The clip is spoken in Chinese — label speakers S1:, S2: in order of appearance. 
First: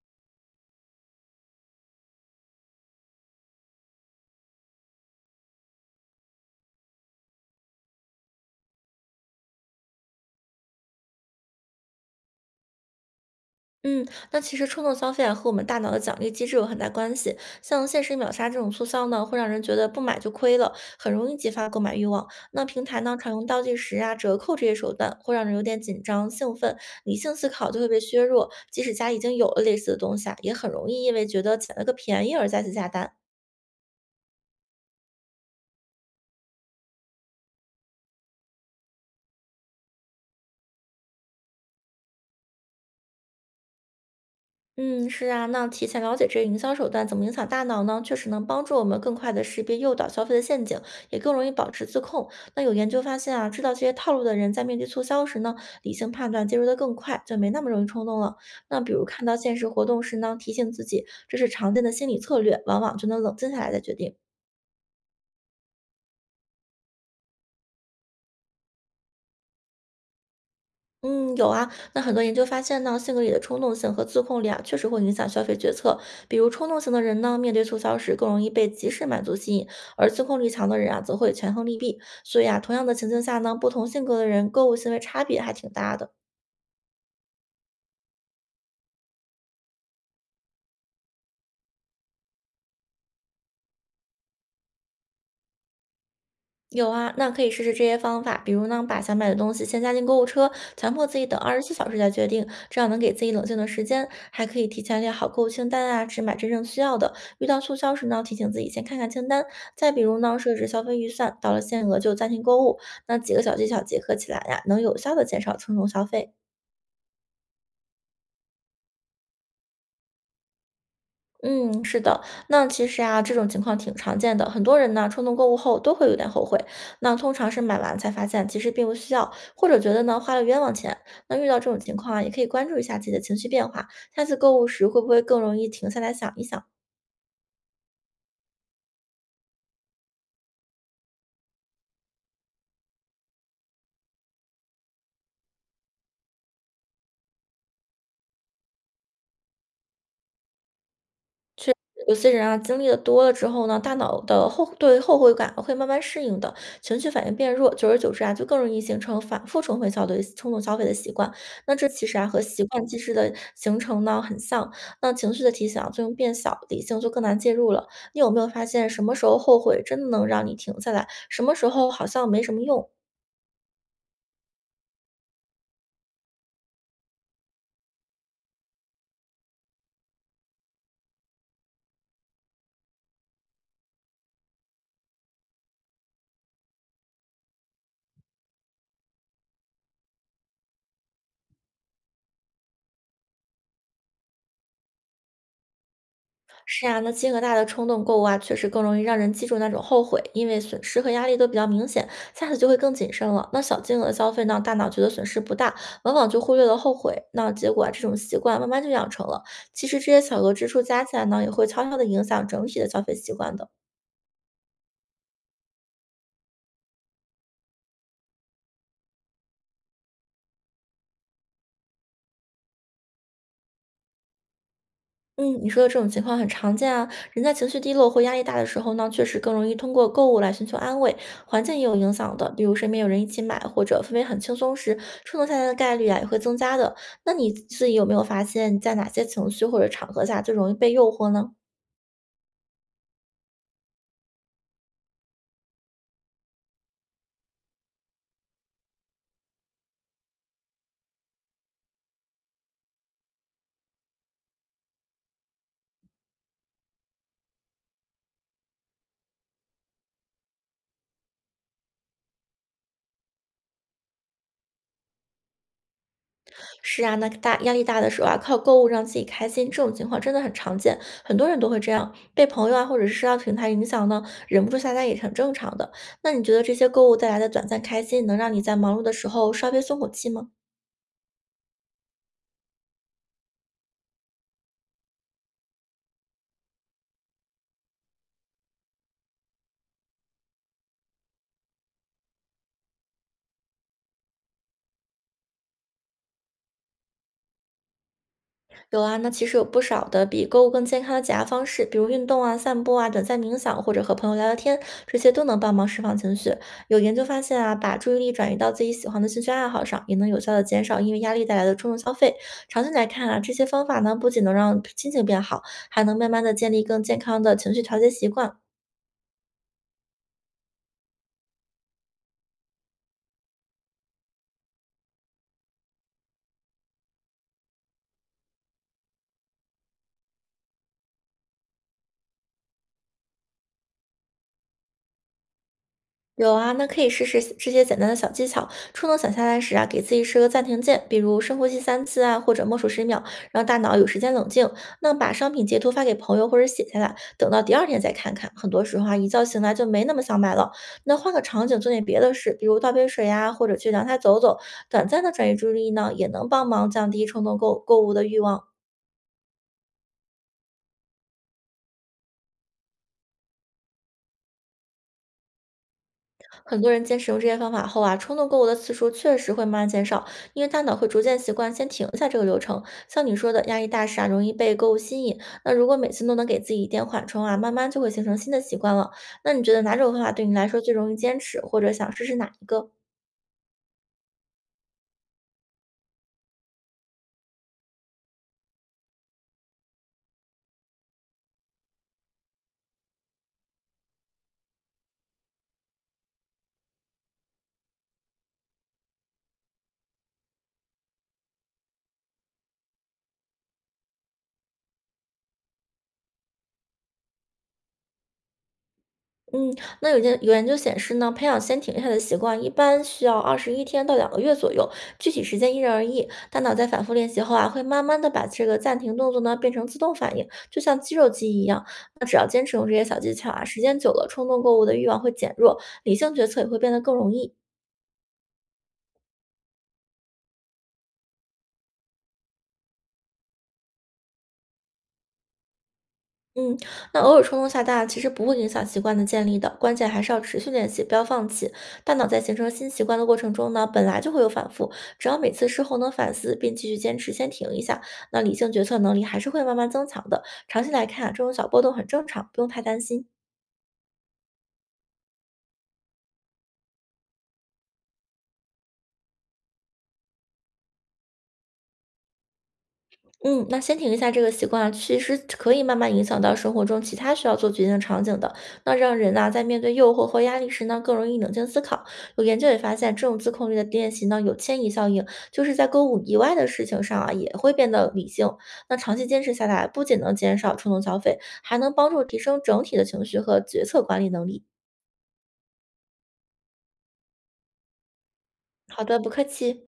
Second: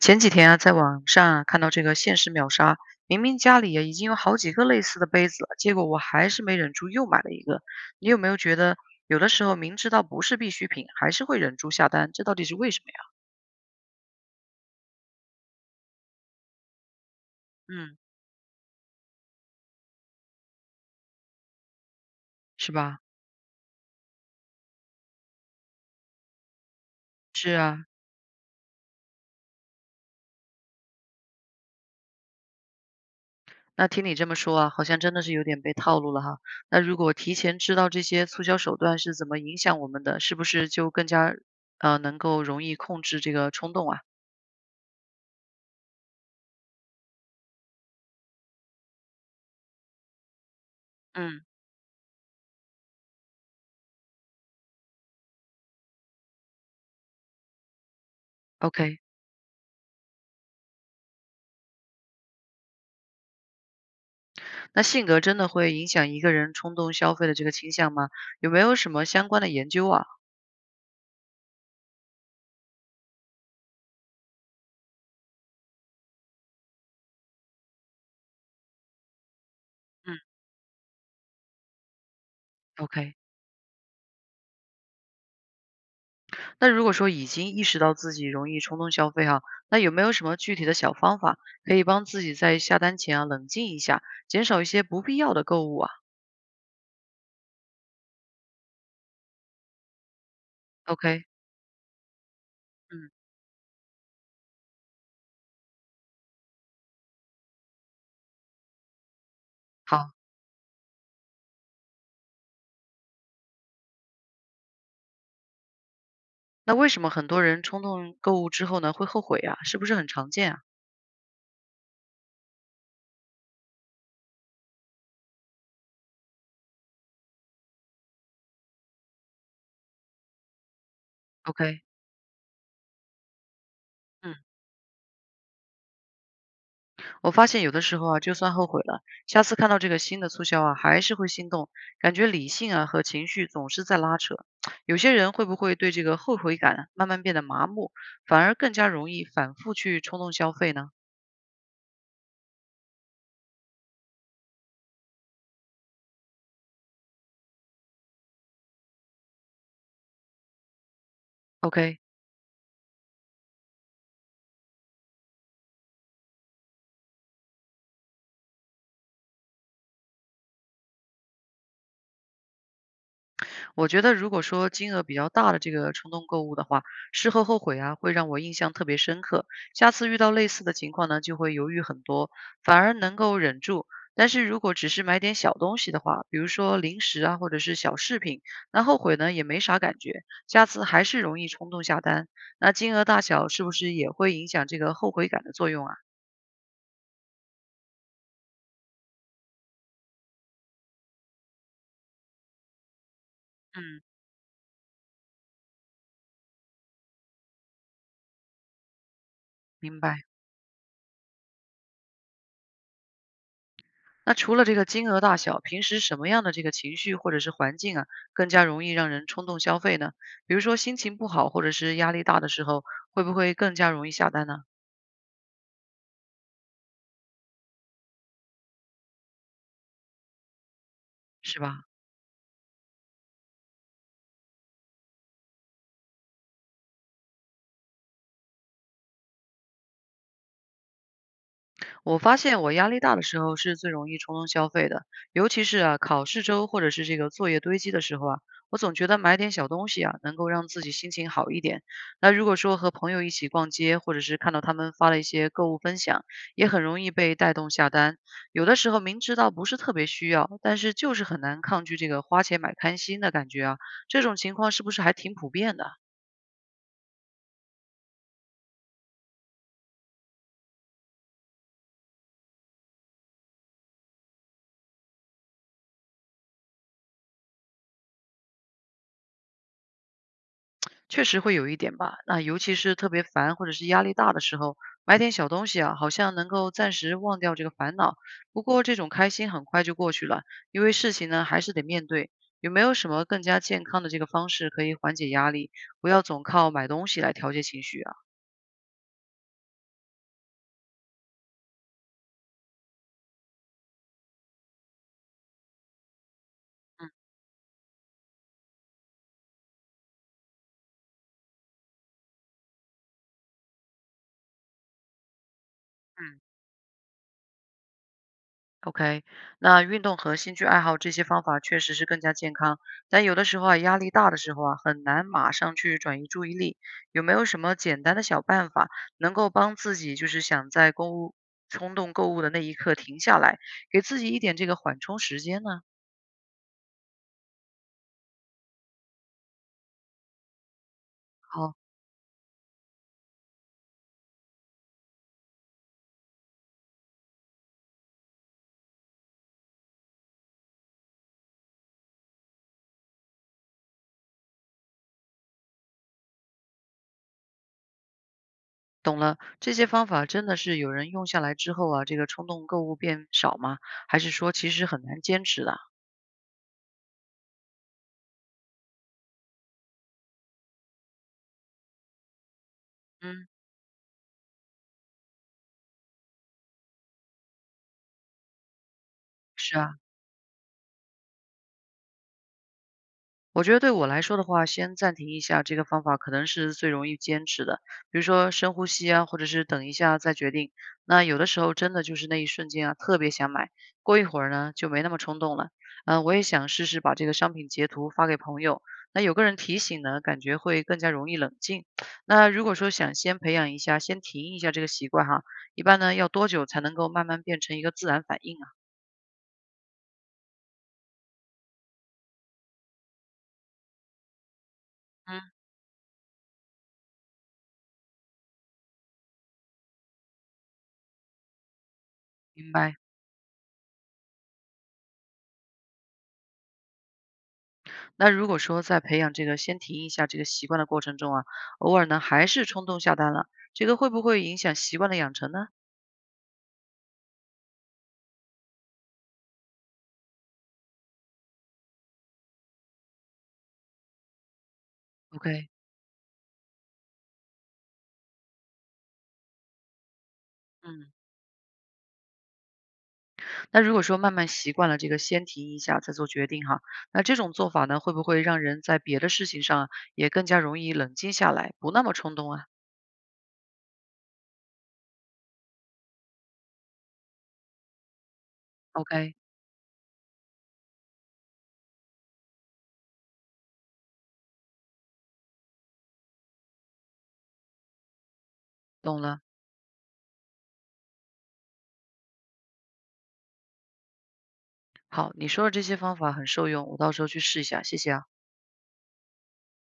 S1: 前几天啊，在网上啊看到这个限时秒杀，明明家里啊已经有好几个类似的杯子了，结果我还是没忍住又买了一个。你有没有觉得有的时候明知道不是必需品，还是会忍住下单，这到底是为什么呀？
S2: 嗯，那其实冲动消费啊和我们大脑的奖励机制有很大关系。像
S1: 嗯，
S2: 限时秒杀这种促销呢，会让人觉得不买就亏了，很容易激发购买欲望。那
S1: 是
S2: 平
S1: 吧？
S2: 台呢，常用倒计时啊、折扣这些手段，会让人有点紧张、兴奋，理性思
S1: 是
S2: 考就
S1: 啊，
S2: 会被削弱。即使家已经有了类似的东西啊，也很容易因为觉得捡了个便宜而再次下单。
S1: 那听你这么说啊，好像真的是有点被套路了哈。那如果提前知道这些促销手段是怎么影响我们的，是不是就更加能够容易控制这个冲动啊？
S2: 嗯，是啊，那提前了解这些营销手段怎么影响大脑呢？确实能帮助我们更快的识别诱导消费的陷阱，也更
S1: 嗯
S2: 容易保持自控。那有研究发现啊，知道这些套路的人在面对促销时呢，理性判断介入的更快，就没那么容易冲动了。那比
S1: ，OK。
S2: 如看到限时活动时呢，提醒自己这是常见的心理策略，往往就能冷静下来再决定。
S1: 那性格真的会影响一个人冲动消费的这个倾向吗？有没有什么相关的研究啊？
S2: 嗯，有啊。那很多研究发现呢，性格里的冲动性和自控力啊，确实会影响消费决策。比如冲动型的人呢，面对促销时更容易被及时满足吸引，而
S1: 嗯
S2: 自控力强的人啊，则会权衡利弊。所以啊，同样的情
S1: ，OK。
S2: 境下呢，不同性格的人购物行为差别还挺大的。
S1: 那如果说已经意识到自己容易冲动消费哈，那有没有什么具体的小方法可以帮自己在下单前啊冷静一下，减少一些不必要的购物啊
S2: 有啊，那可以试试这些方法，比如呢，把想买的东西先加进购物车，强迫自己
S1: ？OK，
S2: 等24小时再决定，这样能
S1: 嗯，
S2: 给自己冷静的时间。还可以提前列好购物清单啊，只买真正需要的。遇到促销时呢，提醒自己先看看清单。再比
S1: 好。
S2: 如呢，设置消费预算，到了限额就暂停购物。那几个小技巧结合起来呀、能有效的减少冲动消费。
S1: 那为什么很多人冲动购物之后呢会后悔啊？是不是很常见啊
S2: 嗯，是的，那其实啊，这种情况挺常见的。很多人呢，冲动购物后都会有点后悔。那通常是买完才发现其实并不需要，或者觉得呢花了冤枉钱。那遇到这种
S1: ？OK，
S2: 情况啊，也可以关注一下自己的情绪变化，下
S1: 嗯。
S2: 次购物时会不会更容易停下来想一想。
S1: 我发现有的时候啊，就算后悔了，下次看到这个新的促销啊，还是会心动，感觉理性啊和情绪总是在拉扯。有些人会不会对这个后悔感啊慢慢变得麻木，反而更加容易反复去冲动消费呢
S2: 有些人啊，经历的多了之后呢，大脑的后悔感会慢慢适应的，情绪反应变弱，久而久之啊，就更容易形成反复重回消费、冲动消费的习惯。那这
S1: ？OK，
S2: 其实啊，和习惯机制的形成呢很像。那情绪的提醒啊作用变小，理性就更难介入了。你有没有发现，什么时候后悔真的能让你停下来？什么时候好像没什么用？
S1: 我觉得如果说金额比较大的这个冲动购物的话，事后后悔啊，会让我印象特别深刻。下次遇到类似的情况呢，就会犹豫很多，反而能够忍住。但是如果只是买点小东西的话，比如说零食啊，或者是小饰品，那后悔呢也没啥感觉，下次还是容易冲动下单。那金额大小是不是也会影响这个后悔感的作用啊？
S2: 是啊，那金额大的冲动购物啊，确实更容易让人记住那种后悔，因为损失和压力都比较明显，下次就会更谨慎了。那小金
S1: 嗯，
S2: 额的消费呢，大脑觉得损失不大，往往就忽略了后悔。那结果啊，这种习惯慢慢就养成了。其实
S1: 明
S2: 这些
S1: 白。
S2: 小额支出加起来呢，也会悄悄的影响整体的消费习惯的。
S1: 那除了这个金额大小，平时什么样的这个情绪或者是环境啊，更加容易让人冲动消费呢？比如说心情不好或者是压力大的时候，会不会更加容易下单呢？
S2: 嗯，你说的这种情况很常见啊。人在情绪低落或压力大的时候呢，确实更容易通过购物来寻求安慰。
S1: 是
S2: 环境也
S1: 吧？
S2: 有影响的，比如身边有人一起买，或者氛围很轻松时，冲动下单的概率啊也会增加的。那你自己有没有发现，你在哪些情绪或者场合下最容易被诱惑呢？
S1: 我发现我压力大的时候是最容易冲动消费的，尤其是啊考试周或者是这个作业堆积的时候啊，我总觉得买点小东西啊能够让自己心情好一点。那如果说和朋友一起逛街，或者是看到他们发了一些购物分享，也很容易被带动下单。有的时候明知道不是特别需要，但是就是很难抗拒这个花钱买开心的感觉啊。这种情况是不是还挺普遍的？
S2: 是啊，那大压力大的时候啊，靠购物让自己开心，这种情况真的很常见，很多人都会这样。被朋友啊或者是社交平台影响呢，忍不住下单也是很正常的。那你觉得这些购物带来的短暂开心，能让你在忙碌的时候稍微松口气吗？
S1: 确实会有一点吧，那尤其是特别烦或者是压力大的时候，买点小东西啊，好像能够暂时忘掉这个烦恼。不过这种开心很快就过去了，因为事情呢还是得面对。有没有什么更加健康的这个方式可以缓解压力，不要总靠买东西来调节情绪啊？
S2: 有啊，那其实有不少的比购物更健康的减压方式，比如运动啊、散步啊、短暂冥想，或者和朋友聊聊天，这些都能帮忙释放情绪。有
S1: 嗯
S2: 研究发现啊，把注意力转移到自己喜欢的兴趣爱好上，也能有效的减少因为压力带来的冲动消费。长期来看啊，这些方法呢，不仅能让心情变好，还能慢
S1: 嗯。
S2: 慢的建立更健康的情绪调节习惯。
S1: OK，那运动和兴趣爱好这些方法确实是更加健康，但有的时候啊，压力大的时候啊，很难马上去转移注意力。有没有什么简单的小办法，能够帮自己就是想在购物冲动购物的那一刻停下来，给自己一点这个缓冲时间呢？
S2: 有啊，那可以试试这些简单的小技巧。冲动想下来时啊，给自己设个暂停键，比如深呼
S1: 好，
S2: 吸三次啊，或者默数10秒，让大脑有时间冷静。那把商品截图发给朋友或者写下来，等到第二天再看看。很多时候啊，一觉醒来就没那么想买了。那换个场景做点别的事，比如倒杯水呀、或者去阳台走走，短暂的转移注意力呢，也能帮忙降低冲动购物的欲望。
S1: 懂了，这些方法真的是有人用下来之后啊，这个冲动购物变少吗？还是说其实很难坚持的？
S2: 很多人坚持用这些方法后啊，冲动购物的次数确实会慢慢减少，因为大脑会逐渐习惯先停下这个流程。像你
S1: 嗯，
S2: 说的，压力大时啊，容易被购物吸引。那如果每次都能给自己一点缓冲啊，慢慢就会形成新的习惯了。那你觉
S1: 是
S2: 得哪
S1: 啊。
S2: 种方法对你来说最容易坚持，或者想试试哪一个？
S1: 我觉得对我来说的话，先暂停一下这个方法可能是最容易坚持的。比如说深呼吸啊，或者是等一下再决定。那有的时候真的就是那一瞬间啊，特别想买，过一会儿呢就没那么冲动了。嗯、我也想试试把这个商品截图发给朋友，那有个人提醒呢，感觉会更加容易冷静。那如果说想先培养一下，先停一下这个习惯哈，一般呢要多久才能够慢慢变成一个自然反应啊？
S2: 嗯，那有研究显示呢，培养先停下的习惯一般需要21天到2个月左右，具
S1: 嗯，
S2: 体时间因人而异。大脑在反复练习后啊，会慢慢的把这个暂停动作呢变成自动反应，就像肌肉记忆一样。那只要坚
S1: 明
S2: 持用这
S1: 白。
S2: 些小技巧啊，时间久了，冲动购物的欲望会减弱，理性决策也会变得更容易。
S1: 那如果说在培养这个先停一下这个习惯的过程中啊，偶尔呢还是冲动下单了，这个会不会影响习惯的养成呢
S2: 嗯，那偶尔冲动下大，其实不会影响习惯的建立的，关键还是要持续练习，不要放弃。大脑在形成新习惯的过程中呢，本来就会有反复，只要每次
S1: ？OK，
S2: 事后能反思并继续坚持，先停一下，那理性决策能力还是会慢慢增强的。长期来
S1: 嗯，
S2: 看啊，这种小波动很正常，不用太担心。
S1: 那如果说慢慢习惯了这个先停一下再做决定哈，那这种做法呢会不会让人在别的事情上啊也更加容易冷静下来，不那么冲动啊
S2: 嗯，那先停一下这个习惯啊，其实可以慢慢影响到生活中其他需要做决定的场景的。那让人
S1: ？OK，
S2: 呐、在面对诱惑或压力时呢，更容易冷静思考。有研究也发现，这种自控力的练习呢，有迁移效应，就是在购物以外的事情上啊，也会变得理性。那长
S1: 懂
S2: 期坚
S1: 了。
S2: 持下来，不仅能减少冲动消费，还能帮助提升整体的情绪和决策管理能力。
S1: 好，你说的这些方法很受用，我到时候去试一下，谢谢啊。
S2: 好的，不客气。